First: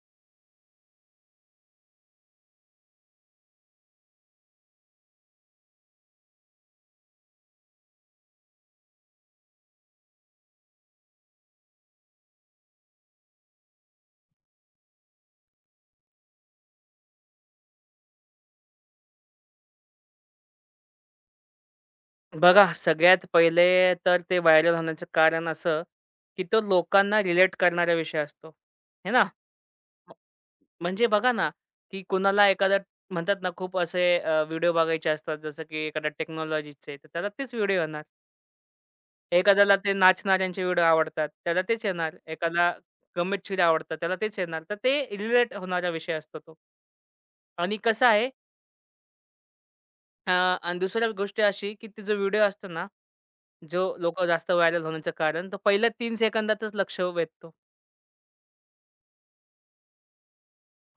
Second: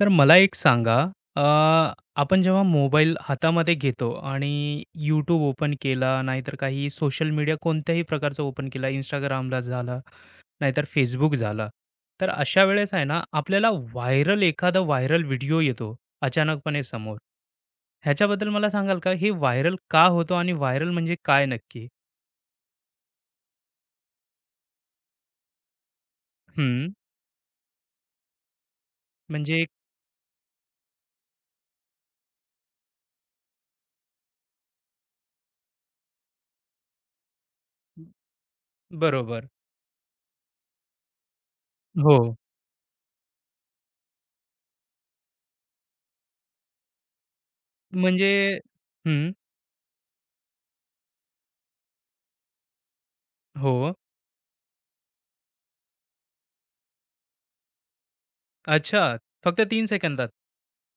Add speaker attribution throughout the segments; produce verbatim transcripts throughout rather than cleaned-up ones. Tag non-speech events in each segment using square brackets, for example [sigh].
Speaker 1: तर मला एक सांगा, अ, आपण जेव्हा मोबाईल हातामध्ये घेतो आणि YouTube ओपन केला, नाहीतर काही सोशल मीडिया कोणत्याही प्रकारचा ओपन केला, Instagramला झाला, नाहीतर Facebook झाला. तर अशा वेळेस आहे ना, आपल्याला व्हायरल एखादा व्हायरल व्हिडिओ येतो अचानकपणे समोर. ह्याच्याबद्दल मला सांगाल का, हे व्हायरल का होतो आणि व्हायरल म्हणजे काय नक्की?
Speaker 2: बघा, सगळ्यात पहिले तर ते व्हायरल होण्याचं कारण असं, की तो
Speaker 1: हं,
Speaker 2: लोकांना रिलेट करणारा विषय असतो, हे ना?
Speaker 1: म्हणजे
Speaker 2: म म्हणजे बघा ना, की कुणाला एखादा म्हणतात ना, खूप असे अ, व्हिडिओ बघायचे असतात, जसं की एखाद्या टेक्नॉलॉजीचे, तर त्याला तेच व्हिडिओ येणार.
Speaker 1: बरोबर.
Speaker 2: एखाद्याला ते नाचणाऱ्यांचे व्हिडिओ आवडतात, त्याला तेच
Speaker 1: हो,
Speaker 2: येणार. एखादा गंमतशीर आवडतात, त्याला तेच येणार. तर ते रिलेट होणारा विषय असतो तो. आणि कसं आहे
Speaker 1: म्हणजे हं,
Speaker 2: अ, आणि दुसऱ्या गोष्ट अशी, की तो व्हिडिओ असतो ना
Speaker 1: हो.
Speaker 2: जो लोकं जास्त व्हायरल होण्याचं कारण तो पहिल्या तीन सेकंदातच लक्ष वेधतो.
Speaker 1: अच्छा, फक्त तीन सेकंदात?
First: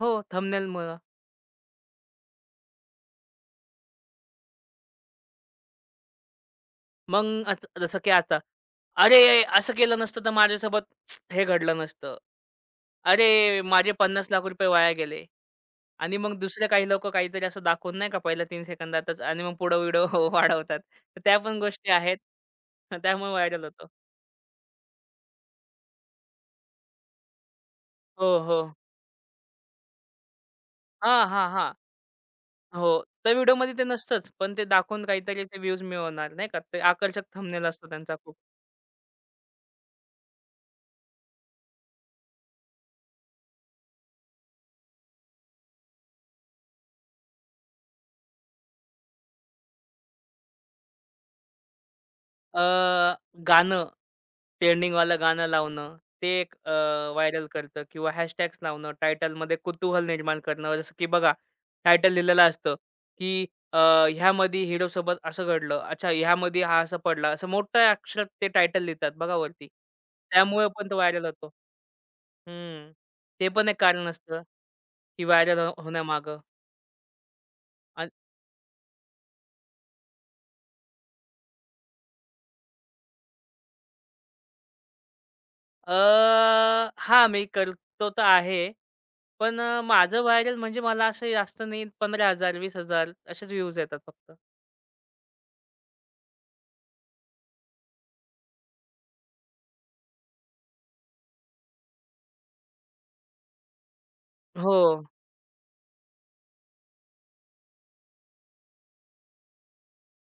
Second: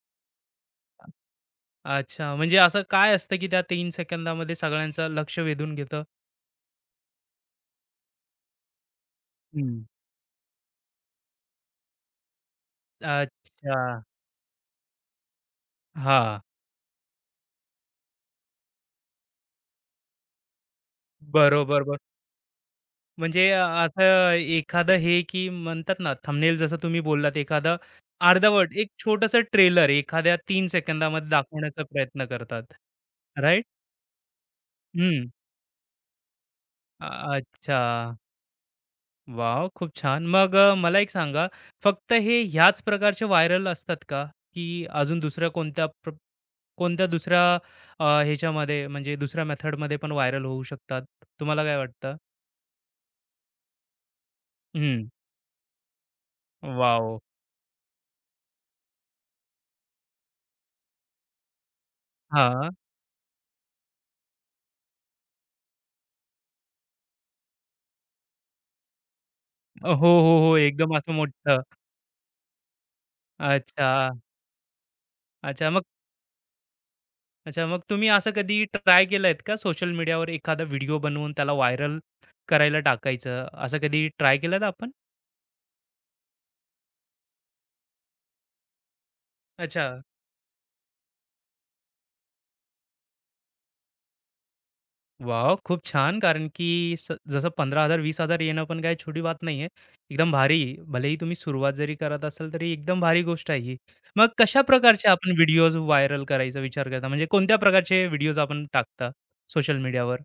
Speaker 2: हो, थंबनेलमुळं.
Speaker 1: अच्छा, म्हणजे असं काय असतं, की त्या तीन सेकंदामध्ये सगळ्यांचं लक्ष वेधून घेतं?
Speaker 2: मग अच जसं की आता, "अरे! असं
Speaker 1: हं.
Speaker 2: केलं नसतं तर माझ्यासोबत हे घडलं नसतं. अरे!
Speaker 1: अच्छा.
Speaker 2: माझे पन्नास लाख रुपये वाया गेले." आणि मग
Speaker 1: हां.
Speaker 2: दुसरे काही लोकं काहीतरी असं दाखवून नाही का पहिल्या तीन सेकंदातच आणि मग पुढं व्हिडिओ [laughs] वाढवतात. तर त्या पण
Speaker 1: बरोबर,
Speaker 2: गोष्टी
Speaker 1: बरं.
Speaker 2: आहेत. त्यामुळे
Speaker 1: म्हणजे अ,
Speaker 2: व्हायरल होतो.
Speaker 1: असं एखादं हे, की म्हणतात ना थंबनेल जसं तुम्ही बोललात, एखादं
Speaker 2: हो, हो.
Speaker 1: अर्धवट एक छोटंसं ट्रेलर एखाद्या तीन
Speaker 2: हां,
Speaker 1: सेकंदामध्ये
Speaker 2: हां, हां.
Speaker 1: दाखवण्याचा प्रयत्न करतात.
Speaker 2: हो. त्या
Speaker 1: राइट?
Speaker 2: व्हिडिओमध्ये ते नसतंच, पण ते दाखवून
Speaker 1: हं.
Speaker 2: काहीतरी ते व्ह्यूज मिळवणार नाही का. ते
Speaker 1: अ
Speaker 2: आकर्षक थंबनेल
Speaker 1: अच्छा.
Speaker 2: असतो त्यांचा.
Speaker 1: वॉव! खूप छान. मग अ, मला एक सांगा, फक्त हे ह्याच प्रकारचे व्हायरल असतात का? की अजून दुसऱ्या कोणत्या प्र कोणत्या दुसऱ्या अ, ह्याच्यामध्ये म्हणजे दुसऱ्या मेथडमध्ये पण व्हायरल होऊ शकतात. तुम्हाला काय वाटतं?
Speaker 2: अ, गाणं,
Speaker 1: हं,
Speaker 2: ट्रेंडिंगवालं गाणं लावणं, ते एक अ,
Speaker 1: वॉव!
Speaker 2: व्हायरल करतं किंवा हॅशटॅग्स लावणं, टायटलमध्ये कुतूहल निर्माण करणं. जसं की बघा, टायटल लिहिलेलं
Speaker 1: हां.
Speaker 2: असतं, की अ, ह्यामध्ये हिरोसोबत असं घडलं. अच्छा, ह्यामध्ये हा असा पडला. असं मोठ्या अक्षरात ते टायटल लिहितात बघा वरती.
Speaker 1: हो, हो, हो.
Speaker 2: त्यामुळे पण
Speaker 1: एकदम
Speaker 2: तो
Speaker 1: असं
Speaker 2: व्हायरल होतो.
Speaker 1: मोठं.
Speaker 2: हं. ते पण एक
Speaker 1: अच्छा,
Speaker 2: कारण असतं, की व्हायरल
Speaker 1: अच्छा.
Speaker 2: हो
Speaker 1: मग
Speaker 2: होण्यामागं.
Speaker 1: अच्छा, मग तुम्ही असं कधी ट्राय केलंत का सोशल मीडियावर एखादा व्हिडिओ बनवून त्याला व्हायरल करायला टाकायचं, असं कधी ट्राय केलंत आपण?
Speaker 2: अ, हां, मी करतो तर आहे. पण अ,
Speaker 1: अच्छा.
Speaker 2: माझं व्हायरल म्हणजे मला असं जास्त नाही पंधरा हजार वीस हजार असेच व्ह्यूज येतात फक्त.
Speaker 1: वॉव! खूप छान. कारण की स जसं पंधरा हजार वीस 20000 येणं पण काही छोटी बात नाहीये. एकदम भारी. भलेही तुम्ही सुरुवात जरी करत असाल, तरी एकदम भारी गोष्ट आहे ही. मग कशा
Speaker 2: हो.
Speaker 1: प्रकारचे आपण व्हिडिओज व्हायरल करायचा विचार करता? म्हणजे कोणत्या प्रकारचे व्हिडिओज आपण टाकता सोशल मीडियावर?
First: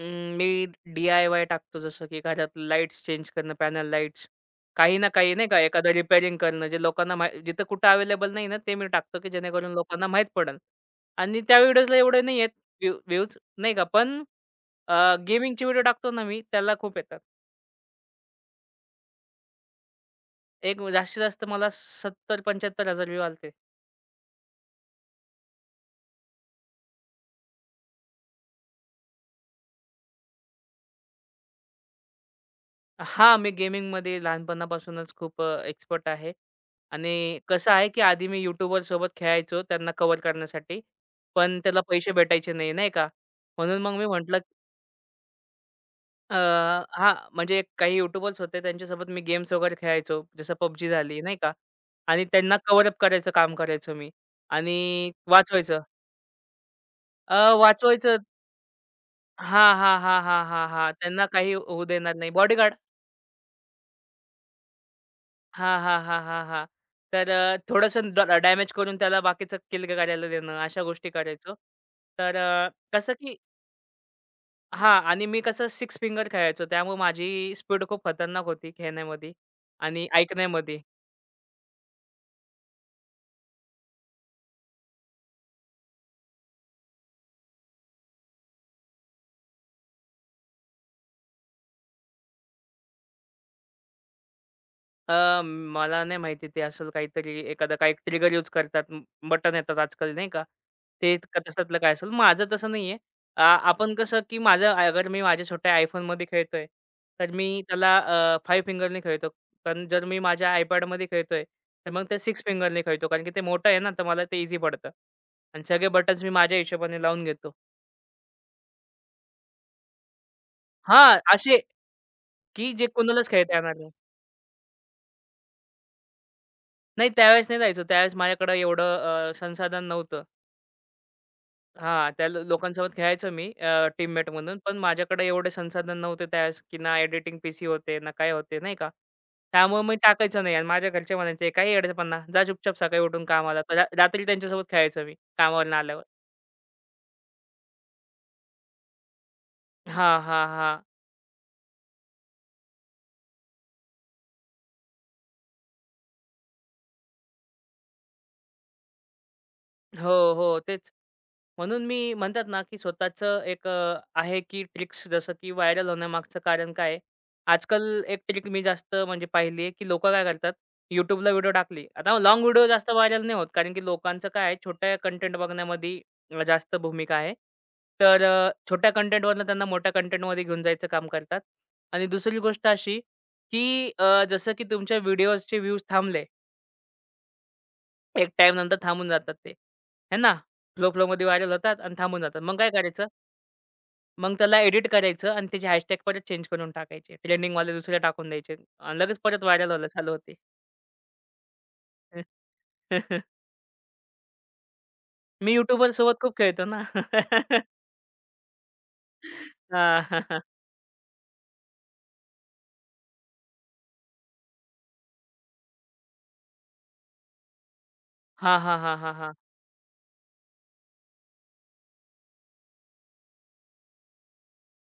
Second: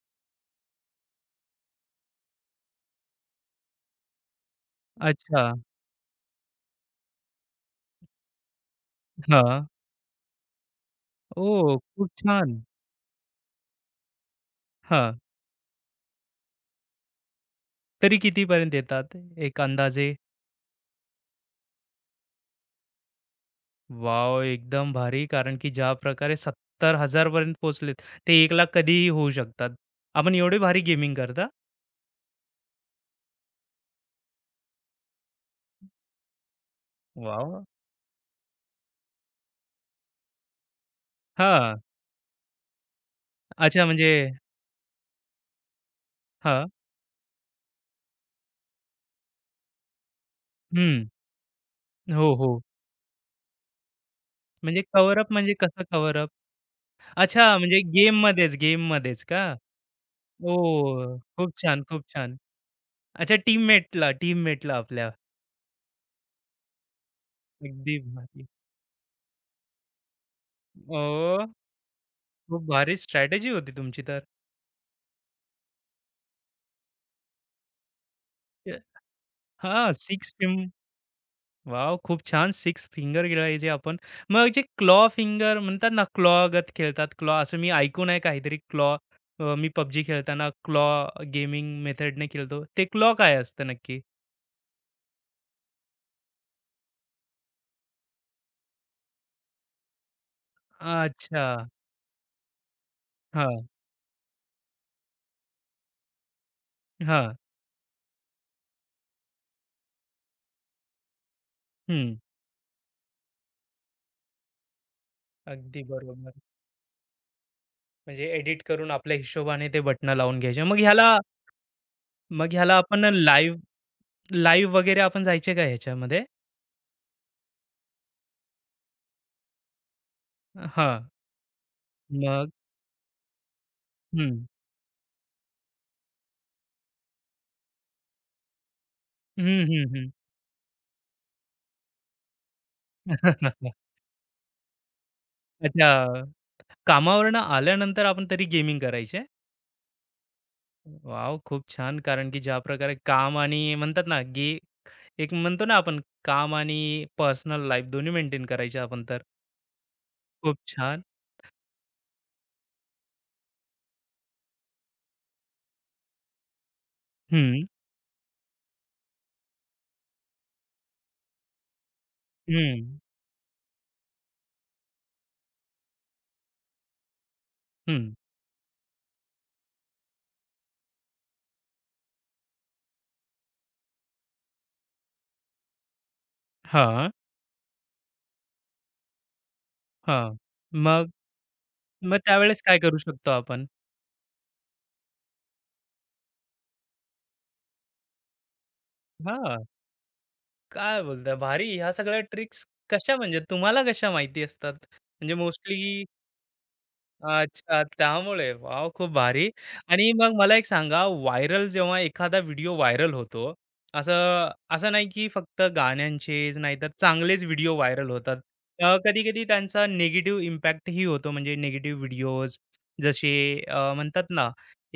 Speaker 2: अं, मी डी-आय-वाय टाकतो जसं की घरात लाईट्स चेंज करणं, पॅनल लाईट्स. काही ना काही
Speaker 1: अच्छा.
Speaker 2: नाही का एखादं रिपेअरिंग करणं जे लोकांना माही जिथं कुठं अवेलेबल नाही ना, ते मी टाकतो की
Speaker 1: हां.
Speaker 2: जेणेकरून लोकांना माहीत पडेल. आणि त्या
Speaker 1: ओह!
Speaker 2: व्हिडिओजला
Speaker 1: खूप
Speaker 2: एवढे नाही येत
Speaker 1: छान.
Speaker 2: व्ह्यूज नाही का. पण
Speaker 1: हां.
Speaker 2: गेमिंगचे व्हिडिओ टाकतो ना मी त्याला खूप येतात.
Speaker 1: तरी कितीपर्यंत येतात एक अंदाजे?
Speaker 2: एक म्हणजे जास्तीत जास्त मला सत्तर हजार-पंचाहत्तर हजार व्ह्यू आलते.
Speaker 1: वॉव! एकदम भारी. कारण की ज्या प्रकारे सत्तर हजार पर्यंत पोहोचलेत, ते एक लाख कधीही होऊ शकतात. आपण एवढे भारी गेमिंग करता?
Speaker 2: हां, मी गेमिंगमध्ये लहानपणापासूनच खूप एक्सपर्ट आहे आणि
Speaker 1: वॉव!
Speaker 2: कसं आहे, की आधी मी यूट्यूबरसोबत खेळायचो त्यांना कव्हर करण्यासाठी. पण
Speaker 1: हां.
Speaker 2: त्याला पैसे भेटायचे नाही, नाही का? म्हणून
Speaker 1: अच्छा,
Speaker 2: मग मी
Speaker 1: म्हणजे
Speaker 2: म्हटलं. अ,
Speaker 1: हां.
Speaker 2: हां, म्हणजे काही यूट्यूबर्स होते त्यांच्यासोबत मी गेम्स वगैरे खेळायचो. जसं पब जी
Speaker 1: हं.
Speaker 2: झाली, नाही का? आणि
Speaker 1: हो,
Speaker 2: त्यांना
Speaker 1: हो.
Speaker 2: कव्हर अप करायचं काम करायचो मी
Speaker 1: म्हणजे
Speaker 2: आणि
Speaker 1: कव्हर अप म्हणजे
Speaker 2: वाचवायचं.
Speaker 1: कसं कव्हर अप?
Speaker 2: अ,
Speaker 1: अच्छा, म्हणजे
Speaker 2: वाचवायचं.
Speaker 1: गेममध्येच, गेममध्येच का?
Speaker 2: हां, हां, हां, हां, हां, हां.
Speaker 1: ओह!
Speaker 2: त्यांना
Speaker 1: खूप
Speaker 2: काही
Speaker 1: छान,
Speaker 2: होऊ
Speaker 1: खूप
Speaker 2: देणार नाही.
Speaker 1: छान.
Speaker 2: बॉडीगार्ड.
Speaker 1: अच्छा, टीममेटला, टीममेटला आपल्या.
Speaker 2: हां, हां, हां, हां, हां. तर अ,
Speaker 1: अगदी
Speaker 2: थोडंसं ड
Speaker 1: भारी.
Speaker 2: डॅमेज करून त्याला बाकीचं किल करायला देणं, अशा गोष्टी
Speaker 1: ओह!
Speaker 2: करायचो. तर
Speaker 1: खूप
Speaker 2: अ,
Speaker 1: भारी
Speaker 2: कसं की
Speaker 1: स्ट्रॅटेजी होती तुमची तर.
Speaker 2: हां आणि मी कसं सिक्स फिंगर खेळायचो, त्यामुळे माझी स्पीड खूप खतरनाक होती खेळण्यामध्ये
Speaker 1: हां,
Speaker 2: आणि
Speaker 1: सिक्स टीम.
Speaker 2: ऐकण्यामध्ये.
Speaker 1: वॉव! खूप छान. सिक्स फिंगर खेळायचे आपण. मग जे क्लॉ फिंगर म्हणतात ना, क्लॉगत खेळतात. क्लॉ असं मी ऐकून आहे काहीतरी क्लॉ. अ, मी पब्जी खेळताना क्लॉ गेमिंग मेथडने खेळतो. ते क्लॉ काय असतं नक्की?
Speaker 2: अ, मला नाही माहिती ते असेल काहीतरी एखादा काही ट्रिगर यूज करतात. बटन येतात आजकाल नाही का? ते का
Speaker 1: अच्छा.
Speaker 2: तशातलं काय असेल. माझं तसं नाहीये. अ,
Speaker 1: हां,
Speaker 2: आपण कसं की माझं आ- अगर मी माझ्या छोट्या iPhoneमध्ये खेळतोय, तर
Speaker 1: हां.
Speaker 2: मी त्याला अ, पाच खेळतो. पण जर मी माझ्या iPadमध्ये खेळतोय, तर मग
Speaker 1: हं.
Speaker 2: ते सहा फिंगरनी खेळतो. कारण की ते मोठं आहे ना, तर मला ते ईझी पडतं. आणि
Speaker 1: अगदी
Speaker 2: सगळे बटन्स मी
Speaker 1: बरोबर.
Speaker 2: माझ्या हिशोबाने लावून घेतो.
Speaker 1: म्हणजे एडिट करून आपल्या हिशोबाने ते बटणं लावून घ्यायचे. मग ह्याला
Speaker 2: हां, असे
Speaker 1: मग
Speaker 2: की
Speaker 1: ह्याला
Speaker 2: जे
Speaker 1: आपण
Speaker 2: कोणालाच खेळता
Speaker 1: लाईव्ह,
Speaker 2: येणार नाही.
Speaker 1: लाईव्ह वगैरे आपण जायचे का ह्याच्यामध्ये?
Speaker 2: नाही त्यावेळेस नाही जायचो. त्यावेळेस माझ्याकडे एवढं अ, संसाधन नव्हतं.
Speaker 1: हां.
Speaker 2: हां, त्या लो
Speaker 1: मग
Speaker 2: लोकांसोबत खेळायचो मी अ, टीममेट
Speaker 1: हं.
Speaker 2: म्हणून. पण माझ्याकडे एवढे संसाधन नव्हते त्यावेळेस, की ना एडिटिंग पीसी होते, ना काय होते, नाही का.
Speaker 1: हं,
Speaker 2: त्यामुळे
Speaker 1: हं,
Speaker 2: मी
Speaker 1: हं.
Speaker 2: टाकायचं नाही आणि माझ्या घरचे म्हणायचे, "काय येडयापणा, जा चुपचाप सकाळी उठून कामाला." तर
Speaker 1: [laughs]
Speaker 2: रा रात्री त्यांच्यासोबत खेळायचो मी कामावरून आल्यावर.
Speaker 1: अच्छा. कामावरनं आल्यानंतर आपण तरी गेमिंग करायचे?
Speaker 2: हां, हां, हां.
Speaker 1: वॉव! खूप छान. कारण की ज्या प्रकारे काम आणि म्हणतात ना, की एक म्हणतो ना आपण काम आणि पर्सनल लाईफ दोन्ही मेंटेन करायचे आपण तर.
Speaker 2: हो,
Speaker 1: खूप
Speaker 2: हो. तेच.
Speaker 1: छान.
Speaker 2: म्हणून मी म्हणतात ना, की स्वतःचं एक अ, आहे की ट्रिक्स जसं की व्हायरल होण्यामागचं कारण काय आहे?
Speaker 1: हं,
Speaker 2: आजकाल एक ट्रिक मी जास्त म्हणजे पाहिली आहे, की लोकं काय करतात YouTubeला व्हिडिओ टाकली. आता लाँग व्हिडिओ
Speaker 1: हं,
Speaker 2: जास्त व्हायरल नाही होत, कारण की लोकांचं काय आहे, छोट्या कंटेंट बघण्यामध्ये जास्त भूमिका आहे.
Speaker 1: हं.
Speaker 2: तर अ, छोट्या कंटेंटवरनं त्यांना मोठ्या कंटेंटमध्ये घेऊन जायचं काम करतात. आणि दुसरी गोष्ट अशी, की अ, जसं की तुमच्या व्हिडिओजचे व्ह्यूज थांबले
Speaker 1: हां,
Speaker 2: एक टाईमनंतर थांबून जातात ते. आहे
Speaker 1: हां.
Speaker 2: ना? फ्लो,
Speaker 1: मग
Speaker 2: फ्लोमध्ये व्हायरल होतात आणि
Speaker 1: मग
Speaker 2: थांबून जातात. मग
Speaker 1: त्यावेळेस
Speaker 2: काय
Speaker 1: काय करू
Speaker 2: करायचं?
Speaker 1: शकतो आपण?
Speaker 2: मग त्याला एडिट करायचं आणि त्याचे हॅशटॅग परत चेंज करून टाकायचे. ट्रेंडिंगवाले दुसरे टाकून द्यायचे आणि लगेच परत
Speaker 1: हां,
Speaker 2: व्हायरल व्हायला चालू होते.
Speaker 1: काय बोलताय? भारी. ह्या सगळ्या ट्रिक्स कशा म्हणजे
Speaker 2: [laughs]
Speaker 1: तुम्हाला कशा माहिती असतात? म्हणजे
Speaker 2: मी
Speaker 1: मोस्टली
Speaker 2: YouTuberसोबत खूप खेळतो ना. [laughs]
Speaker 1: अच्छा, त्यामुळे. वॉव! खूप भारी. आणि मग
Speaker 2: हां.
Speaker 1: मला एक सांगा, व्हायरल जेव्हा एखादा व्हिडिओ व्हायरल होतो, असं असं नाही की फक्त गाण्यांचेच नाहीतर चांगलेच व्हिडिओ व्हायरल होतात.
Speaker 2: हां, हां,
Speaker 1: अ,
Speaker 2: हां, हां, हां.
Speaker 1: कधी-कधी त्यांचा निगेटिव्ह इम्पॅक्टही होतो, म्हणजे निगेटिव्ह व्हिडिओज जसे अ, म्हणतात ना,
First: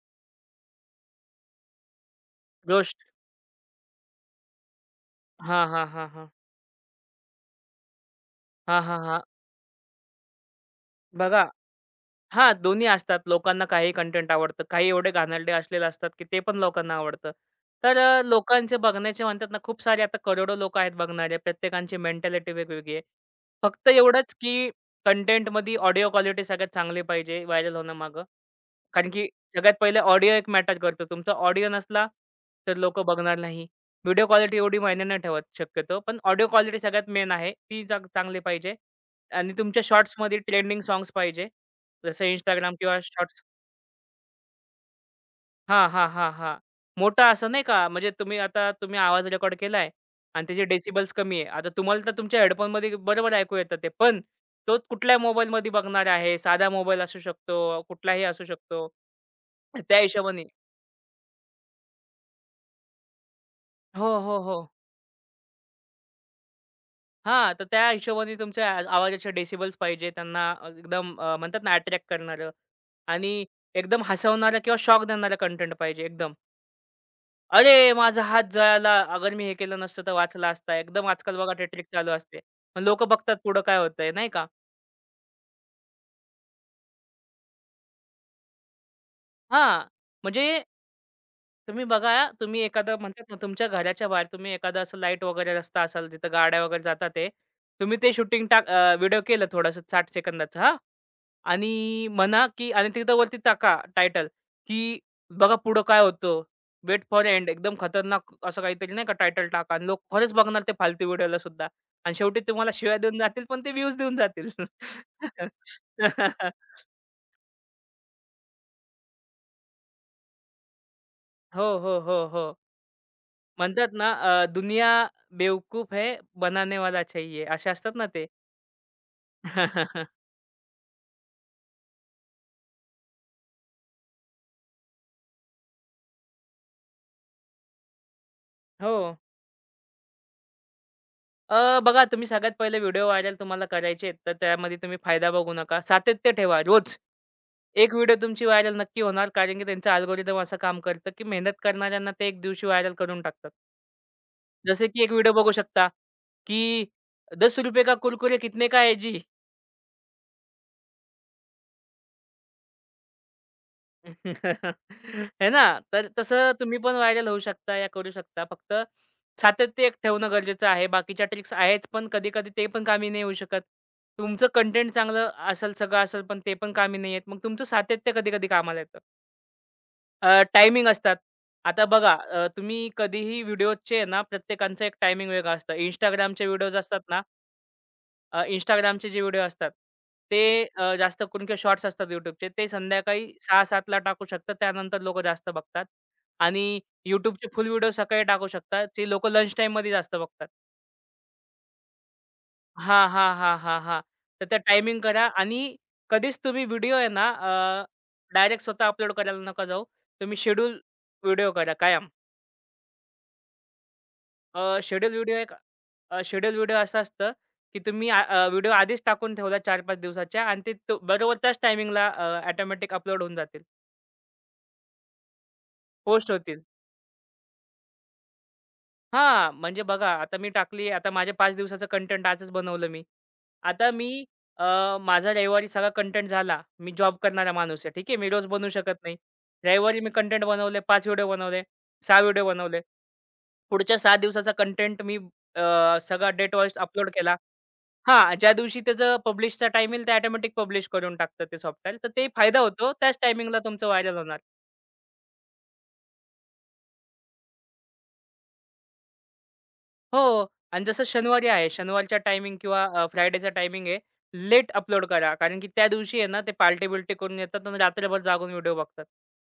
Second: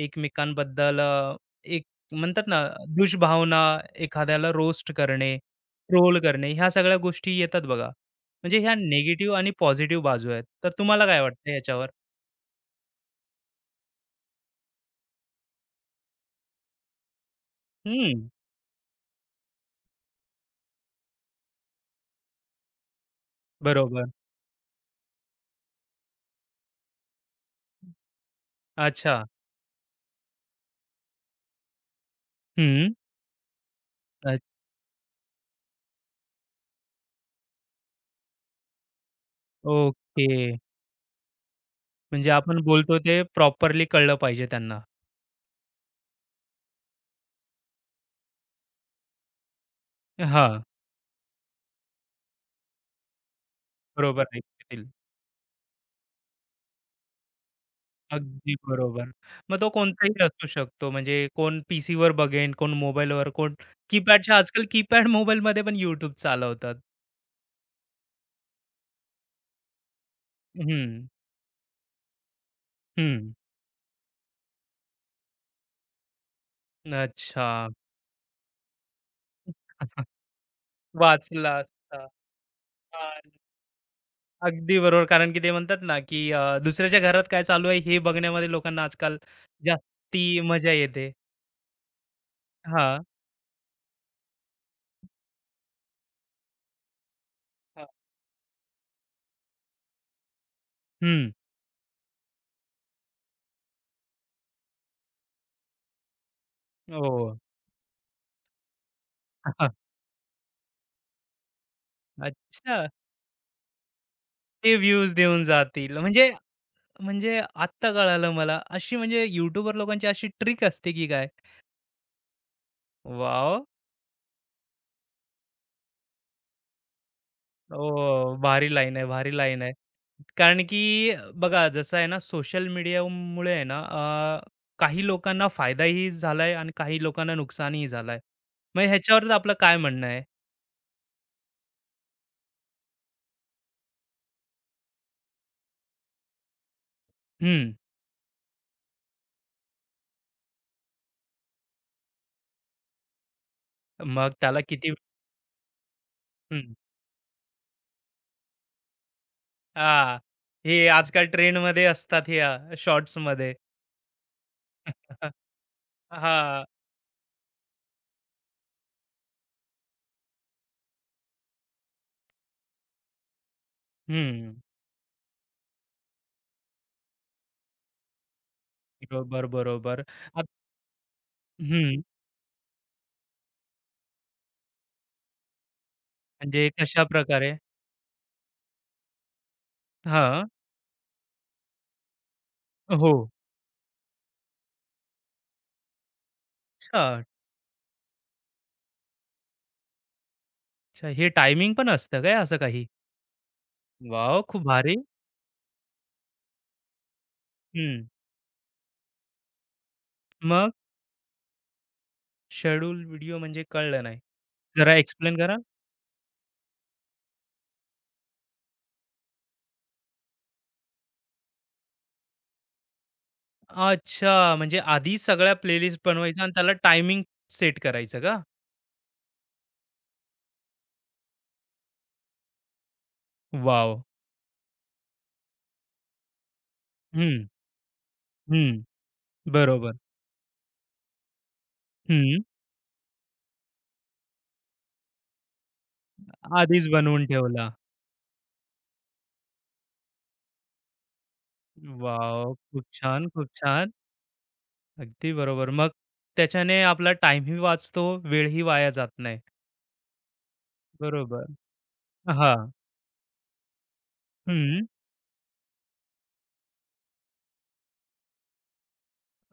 Speaker 1: एकमेकांबद्दल अ, एक म्हणतात ना,
Speaker 2: रोस्ट.
Speaker 1: दुष्भावना, एखाद्याला रोस्ट करणे,
Speaker 2: हां, हां, हां,
Speaker 1: ट्रोल
Speaker 2: हां.
Speaker 1: करणे, ह्या सगळ्या गोष्टी येतात बघा. म्हणजे ह्या
Speaker 2: हां, हां, हां.
Speaker 1: निगेटिव्ह आणि पॉझिटिव्ह बाजू आहेत. तर तुम्हाला काय
Speaker 2: बघा.
Speaker 1: वाटतं याच्यावर?
Speaker 2: हां, दोन्ही असतात. लोकांना काही कंटेंट आवडतं. काही एवढे घाणेरडे असलेले असतात, की ते पण लोकांना आवडतं. तर
Speaker 1: हं,
Speaker 2: अ, लोकांचे बघण्याचे म्हणतात ना, खूप सारे आता करोडो लोकं आहेत बघणारे. प्रत्येकांची मेंटॅलिटी वेगवेगळी आहे. फक्त
Speaker 1: बरोबर.
Speaker 2: एवढंच, की कंटेंटमध्ये ऑडिओ क्वालिटी सगळ्यात चांगली पाहिजे व्हायरल होण्यामागं. कारण
Speaker 1: अच्छा.
Speaker 2: की सगळ्यात पहिले ऑडिओ एक मॅटर करतो. तुमचा ऑडिओ नसला, तर
Speaker 1: हं.
Speaker 2: लोकं बघणार नाही. व्हिडिओ
Speaker 1: अ,
Speaker 2: क्वालिटी एवढी मायने नाही ठेवत शक्यतो, पण ऑडिओ क्वालिटी सगळ्यात मेन आहे. ती चांग चांगली पाहिजे आणि तुमच्या
Speaker 1: ओके.
Speaker 2: शॉर्ट्समध्ये ट्रेंडिंग सॉंग्स पाहिजे. जसं
Speaker 1: म्हणजे आपण
Speaker 2: Instagram
Speaker 1: बोलतो
Speaker 2: किंवा
Speaker 1: ते
Speaker 2: शॉर्ट्स.
Speaker 1: प्रॉपरली कळलं पाहिजे त्यांना.
Speaker 2: हां, हां, हां, हां. मोठा असं नाही का, म्हणजे तुम्ही आता तुम्ही आवाज रेकॉर्ड केलाय आणि
Speaker 1: हां,
Speaker 2: त्याचे डेसिबल्स कमी आहे. आता तुम्हाला तर तुमच्या हेडफोनमध्ये बरोबर ऐकू येतं ते, पण
Speaker 1: बरोबर
Speaker 2: तो
Speaker 1: ऐकतील.
Speaker 2: कुठल्या मोबाईलमध्ये बघणार आहे. साधा मोबाईल असू शकतो, कुठलाही असू
Speaker 1: अगदी
Speaker 2: शकतो.
Speaker 1: बरोबर. मग तो
Speaker 2: त्या
Speaker 1: कोणताही
Speaker 2: हिशोबाने.
Speaker 1: असू शकतो. म्हणजे कोण पीसीवर बघेन, कोण मोबाईलवर, कोण
Speaker 2: हो,
Speaker 1: कीपॅडच्या
Speaker 2: हो, हो.
Speaker 1: आजकाल कीपॅड मोबाईलमध्ये पण YouTube चालवतात.
Speaker 2: हां, तर त्या हिशोबाने तुमच्या आ आवाजाचे डेसिबल्स पाहिजे त्यांना अ,
Speaker 1: हं,
Speaker 2: एकदम अ, म्हणतात ना अट्रॅक्ट करणारं
Speaker 1: हं.
Speaker 2: आणि एकदम हसवणारं किंवा शॉक देणारं कंटेंट पाहिजे एकदम.
Speaker 1: अच्छा.
Speaker 2: "अरे! माझा हात जळाला. अगर मी हे केलं नसतं
Speaker 1: [laughs]
Speaker 2: तर वाचला असता." एकदम आजकाल
Speaker 1: वाचला
Speaker 2: बघा ते ट्रिक
Speaker 1: असता.
Speaker 2: चालू असते. मग
Speaker 1: हां,
Speaker 2: बघतात पुढं काय होतंय नाही का?
Speaker 1: अगदी बरोबर. कारण की ते म्हणतात ना, की अ, दुसऱ्याच्या घरात काय चालू आहे हे बघण्यामध्ये लोकांना आजकाल
Speaker 2: हां,
Speaker 1: जास्ती
Speaker 2: म्हणजे
Speaker 1: मजा येते.
Speaker 2: तुम्ही बघा तुम्ही एखादं
Speaker 1: हां.
Speaker 2: म्हणतात ना तुमच्या घराच्या बाहेर तुम्ही एखादा असं लाईट वगैरे रस्ता असाल जिथं गाड्या वगैरे जातात आहे.
Speaker 1: हां.
Speaker 2: तुम्ही ते शूटिंग टाक व्हिडिओ केलं थोडंसं साठ सेकंदाचं हां.
Speaker 1: हं.
Speaker 2: आणि म्हणा, की आणि तिथं वरती टाका टायटल, की बघा पुढं काय होतं. Weight for
Speaker 1: oh!
Speaker 2: एंड एकदम खतरनाक असं काहीतरी नाही का टायटल
Speaker 1: [laughs]
Speaker 2: टाका आणि लोक खरंच बघणार ते फालतू व्हिडिओला सुद्धा आणि शेवटी तुम्हाला
Speaker 1: अच्छा.
Speaker 2: शिव्या देऊन जातील, पण ते व्ह्यूज देऊन जातील.
Speaker 1: ते व्ह्यूज देऊन जातील. म्हणजे
Speaker 2: [laughs]
Speaker 1: म्हणजे आत्ता कळालं मला. अशी म्हणजे यूट्यूबर लोकांची अशी ट्रिक असते की काय?
Speaker 2: हो, हो, हो, हो.
Speaker 1: वाव.
Speaker 2: म्हणतात ना अ, दुनिया बेवकूफ है, बनाने वाला चाहिए असे असतात ना ते.
Speaker 1: ओह! भारी लाईन आहे, भारी लाईन आहे.
Speaker 2: [laughs]
Speaker 1: कारण की बघा जसं आहे ना सोशल मीडियामुळे आहे ना अ, काही लोकांना फायदाही झालाय आणि काही लोकांना नुकसानही झालंय. मग
Speaker 2: हो.
Speaker 1: ह्याच्यावर आपलं काय म्हणणं आहे?
Speaker 2: अ, बघा तुम्ही सगळ्यात पहिले व्हिडिओ व्हायरल तुम्हाला करायचे आहेत, तर त्यामध्ये तुम्ही फायदा बघू नका. सातत्य ठेवा रोज.
Speaker 1: हं.
Speaker 2: एक व्हिडिओ तुमची व्हायरल नक्की होणार, कारण की त्यांचं अल्गोरिदम असं काम करतं, की मेहनत करणाऱ्यांना ते एक दिवशी व्हायरल करून टाकतात.
Speaker 1: मग त्याला
Speaker 2: जसे
Speaker 1: किती
Speaker 2: की एक व्हिडिओ बघू शकता, की ₹दहा का कुरकुरे कितने का है जी?
Speaker 1: हां. हे आजकाल ट्रेंडमध्ये असतात हे अ, शॉर्ट्समध्ये.
Speaker 2: [laughs] है ना? तर तसं
Speaker 1: हां.
Speaker 2: तुम्ही पण व्हायरल होऊ शकता या करू शकता. फक्त सातत्य एक ठेवणं गरजेचं आहे. बाकीच्या ट्रिक्स आहेच, पण कधी-कधी ते पण कामी नाही येऊ शकत. तुमचं
Speaker 1: हं. [laughs]
Speaker 2: कंटेंट चांगलं असेल, सगळं असेल, पण ते पण कामी नाही येत. मग तुमचं सातत्य कधी-कधी कामाला येतं.
Speaker 1: बरोबर, बरोबर.
Speaker 2: अ,
Speaker 1: आत
Speaker 2: टायमिंग असतात. आता
Speaker 1: हं.
Speaker 2: बघा अ, तुम्ही कधीही व्हिडिओचे आहे ना, प्रत्येकांचं एक टायमिंग वेगळं असतं. Instagramचे
Speaker 1: म्हणजे
Speaker 2: व्हिडिओज असतात ना,
Speaker 1: कशाप्रकारे?
Speaker 2: अ, Instagramचे जे व्हिडिओ असतात, ते
Speaker 1: हां.
Speaker 2: अ, जास्त करून किंवा शॉर्ट्स असतात YouTubeचे, ते
Speaker 1: हो.
Speaker 2: संध्याकाळी सहा सात टाकू शकतात. त्यानंतर लोकं जास्त बघतात. आणि
Speaker 1: अच्छा,
Speaker 2: YouTubeचे फुल व्हिडिओ सकाळी टाकू शकतात. ते लोकं लंच टाईममध्ये जास्त बघतात.
Speaker 1: अच्छा. हे टायमिंग पण असतं काय असं काही?
Speaker 2: हां, हां, हां, हां, हां.
Speaker 1: वॉव!
Speaker 2: तर त्या
Speaker 1: खूप भारी.
Speaker 2: टायमिंग करा आणि कधीच तुम्ही व्हिडिओ आहे ना,
Speaker 1: हं.
Speaker 2: डायरेक्ट स्वतः अपलोड करायला नका जाऊ. तुम्ही
Speaker 1: मग
Speaker 2: शेड्यूल व्हिडिओ करा कायम.
Speaker 1: शेड्यूल व्हिडिओ म्हणजे कळलं नाही.
Speaker 2: अ,
Speaker 1: जरा
Speaker 2: शेड्यूल व्हिडिओ
Speaker 1: एक्सप्लेन
Speaker 2: एक
Speaker 1: करा?
Speaker 2: शेड्यूल व्हिडिओ असं असतं, की तुम्ही आ अ, व्हिडिओ आधीच टाकून ठेवला चार पाच दिवसाच्या आणि ते तो बरोबर त्याच टायमिंगला ऑटोमॅटिक अपलोड होऊन जातील.
Speaker 1: अच्छा, म्हणजे आधी सगळ्या प्लेलिस्ट
Speaker 2: पोस्ट
Speaker 1: बनवायचा आणि
Speaker 2: होतील.
Speaker 1: त्याला टायमिंग सेट करायचं का?
Speaker 2: हा, म्हणजे बघा आता मी टाकली आता माझ्या पाच दिवसाचं कंटेंट आजच बनवलं मी. आता
Speaker 1: वॉव!
Speaker 2: मी अ, माझा रविवारी सगळा कंटेंट झाला. मी जॉब
Speaker 1: हं,
Speaker 2: करणारा माणूस आहे. ठीक आहे. मी रोज बनवू
Speaker 1: हं.
Speaker 2: शकत नाही.
Speaker 1: बरोबर.
Speaker 2: रविवारी मी कंटेंट बनवले, पाच व्हिडिओ बनवले, सहा
Speaker 1: हं.
Speaker 2: व्हिडिओ बनवले. पुढच्या सहा दिवसाचा कंटेंट मी अ, सगळा डेट वाईज
Speaker 1: आधीच
Speaker 2: अपलोड
Speaker 1: बनवून
Speaker 2: केला.
Speaker 1: ठेवला.
Speaker 2: हां, ज्या दिवशी त्याचं पब्लिशचा टाईम येईल, ते ऑटोमॅटिक पब्लिश करून टाकतं ते सॉफ्टवेअर. तर ते
Speaker 1: वॉव!
Speaker 2: फायदा
Speaker 1: खूप
Speaker 2: होतो. त्याच
Speaker 1: छान, खूप
Speaker 2: टायमिंगला तुमचं
Speaker 1: छान.
Speaker 2: व्हायरल होणार.
Speaker 1: अगदी बरोबर. मग त्याच्याने आपला टाईमही वाचतो, वेळही वाया जात नाही.
Speaker 2: हो आणि जसं
Speaker 1: बरोबर.
Speaker 2: शनिवारी आहे, शनिवारचा टायमिंग
Speaker 1: हां.
Speaker 2: किंवा फ्रायडेचा टायमिंग आहे, लेट
Speaker 1: हं.
Speaker 2: अपलोड करा. कारण की त्या दिवशी आहे ना, ते पार्टी-बिर्टी करून येतात आणि रात्रभर जागून व्हिडिओ बघतात.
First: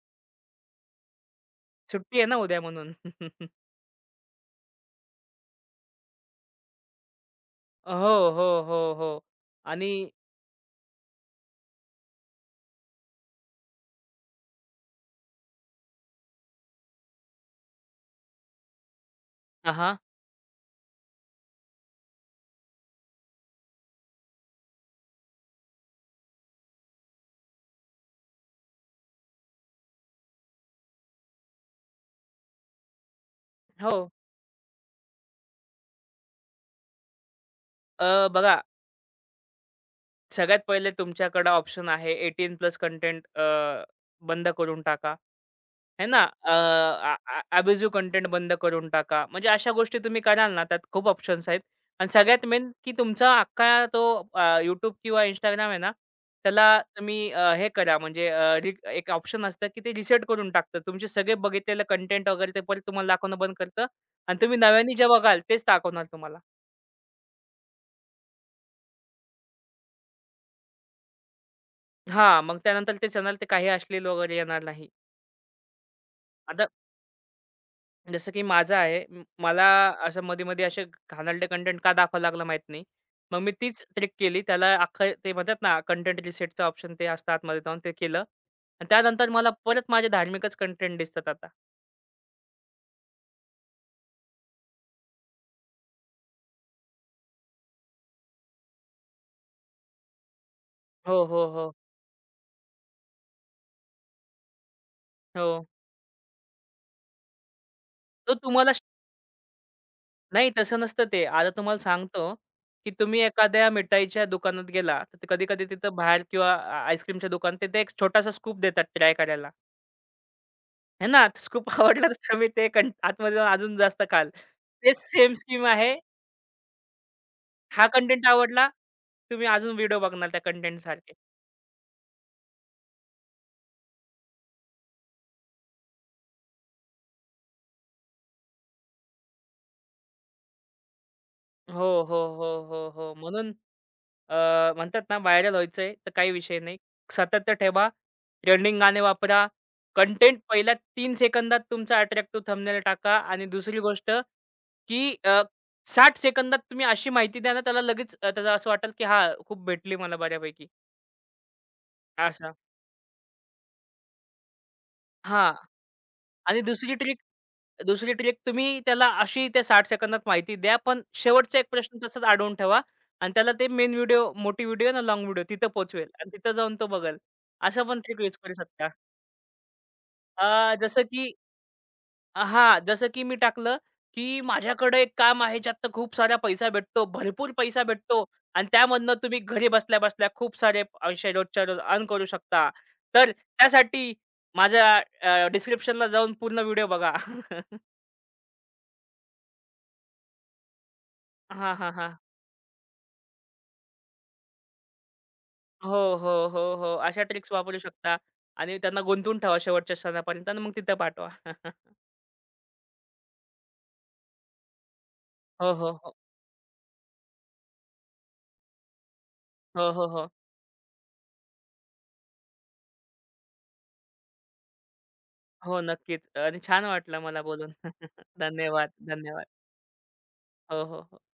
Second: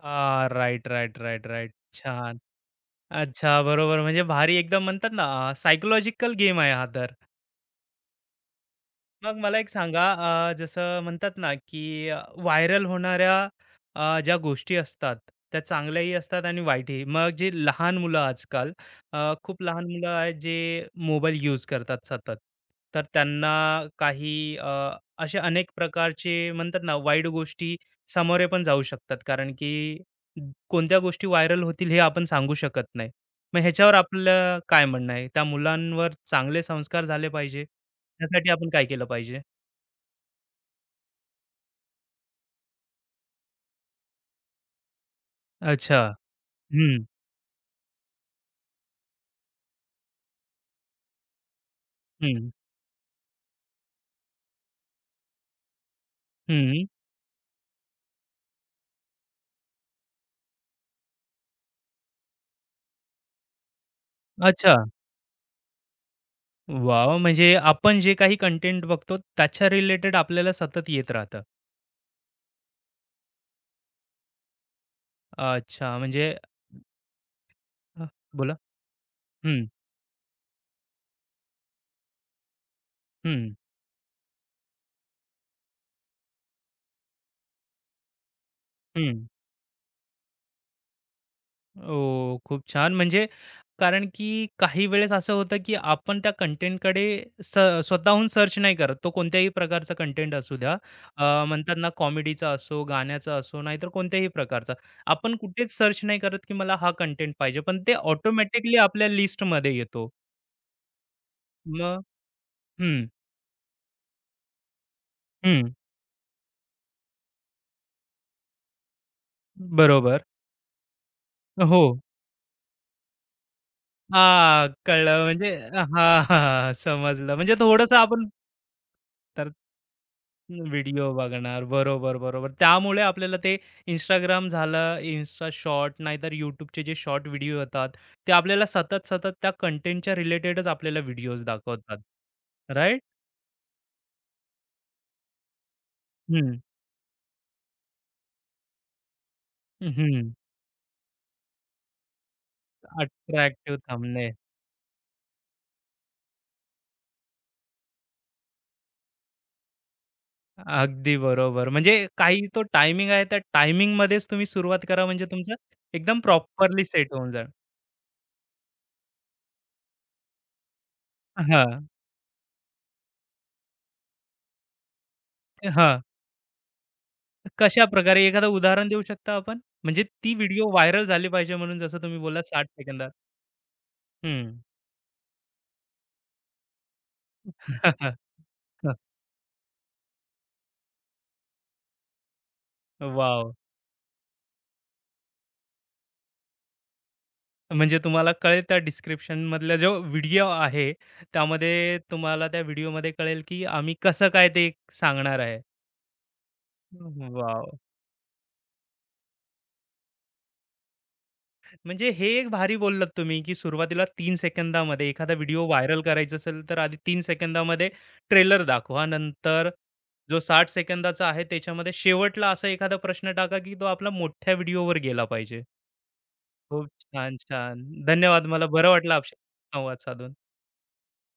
Speaker 1: आ, राइट, राइट, राइट, राइट.
Speaker 2: सुट्टी आहे ना
Speaker 1: छान.
Speaker 2: उद्या म्हणून. [laughs]
Speaker 1: अच्छा, बरोबर. म्हणजे भारी एकदम म्हणतात ना, अ, गेम आहे हा तर.
Speaker 2: हो, हो, हो, हो.
Speaker 1: मग मला एक
Speaker 2: आणि
Speaker 1: सांगा, अ, जसं म्हणतात ना की अ, व्हायरल होणाऱ्या अ, ज्या गोष्टी असतात, त्या चांगल्याही असतात आणि वाईटही. मग जे लहान मुलं आजकाल अ, खूप लहान
Speaker 2: आ,
Speaker 1: मुलं आहेत जे मोबाईल यूज करतात सतत, तर त्यांना काही अ, असे अनेक प्रकारचे म्हणतात ना वाईट गोष्टी सामोरे पण जाऊ शकतात, कारण की कोणत्या गोष्टी व्हायरल होतील हे आपण सांगू शकत नाही. मग ह्याच्यावर
Speaker 2: हो.
Speaker 1: आपलं काय म्हणणं आहे, त्या मुलांवर चांगले संस्कार झाले पाहिजे,
Speaker 2: अ,
Speaker 1: त्यासाठी
Speaker 2: बघा,
Speaker 1: आपण काय केलं पाहिजे?
Speaker 2: सगळ्यात पहिले तुमच्याकडं ऑप्शन आहे अठरा प्लस कंटेंट बंद करून टाका.
Speaker 1: अच्छा.
Speaker 2: है ना?
Speaker 1: हं,
Speaker 2: अ, कंटेंट बंद करून टाका. म्हणजे अशा गोष्टी तुम्ही कराल ना, त्यात खूप ऑप्शन्स आहेत. आणि सगळ्यात
Speaker 1: हं,
Speaker 2: मेन की तुमचा अख्खा तो अ, किंवा Instagram आहे ना, त्याला
Speaker 1: हं.
Speaker 2: तुम्ही अ, हे करा म्हणजे अ, रि एक ऑप्शन असतं की ते रिसेट करून टाकतं. तुमचे सगळे बघितलेलं कंटेंट वगैरे ते परत तुम्हाला दाखवणं बंद करतं आणि तुम्ही
Speaker 1: अच्छा.
Speaker 2: नव्याने जे बघाल तेच दाखवणार तुम्हाला.
Speaker 1: वॉव! म्हणजे आपण जे काही कंटेंट बघतो त्याच्या रिलेटेड आपल्याला सतत येत राहतं.
Speaker 2: हां, मग त्यानंतर ते चॅनल ते काही अश्लील वगैरे येणार नाही.
Speaker 1: अच्छा, म्हणजे
Speaker 2: आता
Speaker 1: अ,
Speaker 2: जसं की
Speaker 1: बोला.
Speaker 2: माझं आहे म
Speaker 1: हं,
Speaker 2: मला असं मध्ये-मध्ये असे घाणेरडे कंटेंट का दाखवायला लागला माहीत नाही. मग
Speaker 1: हं,
Speaker 2: मी तीच ट्रिक केली. त्याला अख्खं ते म्हणतात ना कंटेंट रिसेटचं ऑप्शन ते असतं आतमध्ये जाऊन ते केलं आणि
Speaker 1: हं.
Speaker 2: त्यानंतर मला परत माझे धार्मिकच कंटेंट दिसतात आता.
Speaker 1: ओह! खूप छान. म्हणजे कारण की काही वेळेस असं होतं, की आपण त्या कंटेंटकडे स स्वतःहून सर्च नाही करत. तो कोणत्याही प्रकारचा कंटेंट असू द्या.
Speaker 2: हो,
Speaker 1: अ,
Speaker 2: हो, हो.
Speaker 1: म्हणतात ना कॉमेडीचा असो, गाण्याचा असो, नाहीतर कोणत्याही प्रकारचा. आपण
Speaker 2: हो.
Speaker 1: कुठेच सर्च नाही करत, की मला हा कंटेंट पाहिजे. पण ते
Speaker 2: तर तुम्हाला
Speaker 1: ऑटोमॅटिकली
Speaker 2: श
Speaker 1: आपल्या लिस्टमध्ये येतो.
Speaker 2: नाही तसं नसतं ते. आता तुम्हाला
Speaker 1: मग
Speaker 2: सांगतो, की
Speaker 1: हं,
Speaker 2: तुम्ही एखाद्या मिठाईच्या दुकानात गेला, तर कधी-कधी
Speaker 1: हं.
Speaker 2: तिथं बाहेर किंवा आईस्क्रीमच्या दुकानात तिथे एक छोटासा स्कूप देतात ट्राय करायला.
Speaker 1: बरोबर.
Speaker 2: आहे ना, खूप
Speaker 1: हो.
Speaker 2: आवडला तर तुम्ही ते कंट आतमध्ये जाऊन अजून जास्त खाल.
Speaker 1: हां,
Speaker 2: तेच
Speaker 1: कळलं.
Speaker 2: सेम
Speaker 1: म्हणजे
Speaker 2: स्कीम आहे.
Speaker 1: हां, हां, समजलं. म्हणजे
Speaker 2: हा
Speaker 1: थोडंसं
Speaker 2: कंटेंट
Speaker 1: आपण
Speaker 2: आवडला, तुम्ही अजून व्हिडिओ बघणार त्या कंटेंट
Speaker 1: व्हिडिओ
Speaker 2: सारखे.
Speaker 1: बघणार. बरोबर, बरोबर. त्यामुळे आपल्याला ते Instagram झालं, Insta शॉर्ट नाहीतर YouTubeचे जे शॉर्ट व्हिडिओ येतात, ते आपल्याला सतत, सतत त्या कंटेंटच्या रिलेटेडच आपल्याला व्हिडिओज दाखवतात.
Speaker 2: हो, हो, हो, हो,
Speaker 1: राइट?
Speaker 2: हो. म्हणून अ, म्हणतात ना व्हायरल व्हायचंय तर काही विषय नाही. सातत्य ठेवा, ट्रेंडिंग गाणे वापरा,
Speaker 1: हं, हं.
Speaker 2: कंटेंट पहिल्या तीन सेकंदात तुमचा अट्रॅक्टिव्ह थंबनेल टाका आणि
Speaker 1: अट्रॅक्टिव्ह
Speaker 2: दुसरी गोष्ट,
Speaker 1: थंबनेल.
Speaker 2: की अ, साठ सेकंदात तुम्ही अशी माहिती द्या ना त्याला लगेच अ, त्याला असं वाटेल, की हां, खूप भेटली मला बऱ्यापैकी.
Speaker 1: अगदी बरोबर. म्हणजे काही
Speaker 2: असं.
Speaker 1: तो टायमिंग आहे, त्या टायमिंगमध्येच तुम्ही सुरुवात करा म्हणजे तुमचं
Speaker 2: हां.
Speaker 1: एकदम
Speaker 2: आणि
Speaker 1: प्रॉपरली
Speaker 2: दुसरी
Speaker 1: सेट
Speaker 2: ट्रिक
Speaker 1: होऊन जाईल.
Speaker 2: दुसरी ट्रिक तुम्ही त्याला अशी त्या साठ सेकंदात माहिती द्या, पण शेवटचा एक
Speaker 1: हां,
Speaker 2: प्रश्न तसाच अडवून ठेवा आणि त्याला ते मेन व्हिडिओ, मोठी व्हिडिओ ना लाँग व्हिडिओ तिथं
Speaker 1: हां.
Speaker 2: पोहोचवेल आणि तिथं जाऊन तो बघेल. असं पण ट्रिक
Speaker 1: कशाप्रकारे
Speaker 2: यूज करू
Speaker 1: एखादं
Speaker 2: शकता.
Speaker 1: उदाहरण देऊ शकता आपण? म्हणजे ती व्हिडिओ
Speaker 2: अ, जसं
Speaker 1: व्हायरल झाली
Speaker 2: की
Speaker 1: पाहिजे म्हणून जसं तुम्ही बोललात साठ
Speaker 2: हां, जसं
Speaker 1: सेकंदात.
Speaker 2: की मी टाकलं, की
Speaker 1: हं.
Speaker 2: माझ्याकडे एक काम आहे ज्यात खूप सारा पैसा भेटतो, भरपूर पैसा भेटतो आणि
Speaker 1: वॉव! [laughs]
Speaker 2: त्यामधनं तुम्ही घरी बसल्या-बसल्या खूप सारे पैसे रोजच्या रोज अर्न करू शकता. तर त्यासाठी माझ्या डिस्क्रिप्शनला जाऊन पूर्ण व्हिडिओ बघा. [laughs]
Speaker 1: म्हणजे तुम्हाला कळेल त्या डिस्क्रिप्शनमधला जो व्हिडिओ आहे,
Speaker 2: हां, हां,
Speaker 1: त्यामध्ये
Speaker 2: हां.
Speaker 1: तुम्हाला त्या व्हिडिओमध्ये कळेल की आम्ही कसं काय ते सांगणार आहे.
Speaker 2: हो, हो, हो, हो. अशा ट्रिक्स
Speaker 1: वॉव!
Speaker 2: वापरू शकता आणि त्यांना गुंतवून ठेवा शेवटच्या सणापर्यंत आणि मग तिथं पाठवा. [laughs]
Speaker 1: म्हणजे हे एक भारी बोललात तुम्ही, की सुरुवातीला तीन सेकंदामध्ये एखादा व्हिडिओ
Speaker 2: हो, हो,
Speaker 1: व्हायरल
Speaker 2: हो.
Speaker 1: करायचा असेल, तर आधी तीन सेकंदामध्ये ट्रेलर दाखवा. नंतर
Speaker 2: हो, हो, हो.
Speaker 1: जो साठ सेकंदाचा आहे, त्याच्यामध्ये शेवटला असा एखादा प्रश्न टाका, की तो आपला मोठ्या व्हिडिओवर गेला पाहिजे.
Speaker 2: हो, नक्कीच आणि छान
Speaker 1: खूप
Speaker 2: वाटलं
Speaker 1: छान,
Speaker 2: मला बोलून.
Speaker 1: छान.
Speaker 2: [laughs]
Speaker 1: धन्यवाद. मला बरं
Speaker 2: धन्यवाद,
Speaker 1: वाटलं आपल्याशी
Speaker 2: धन्यवाद.
Speaker 1: संवाद साधून.
Speaker 2: हो, हो. हो.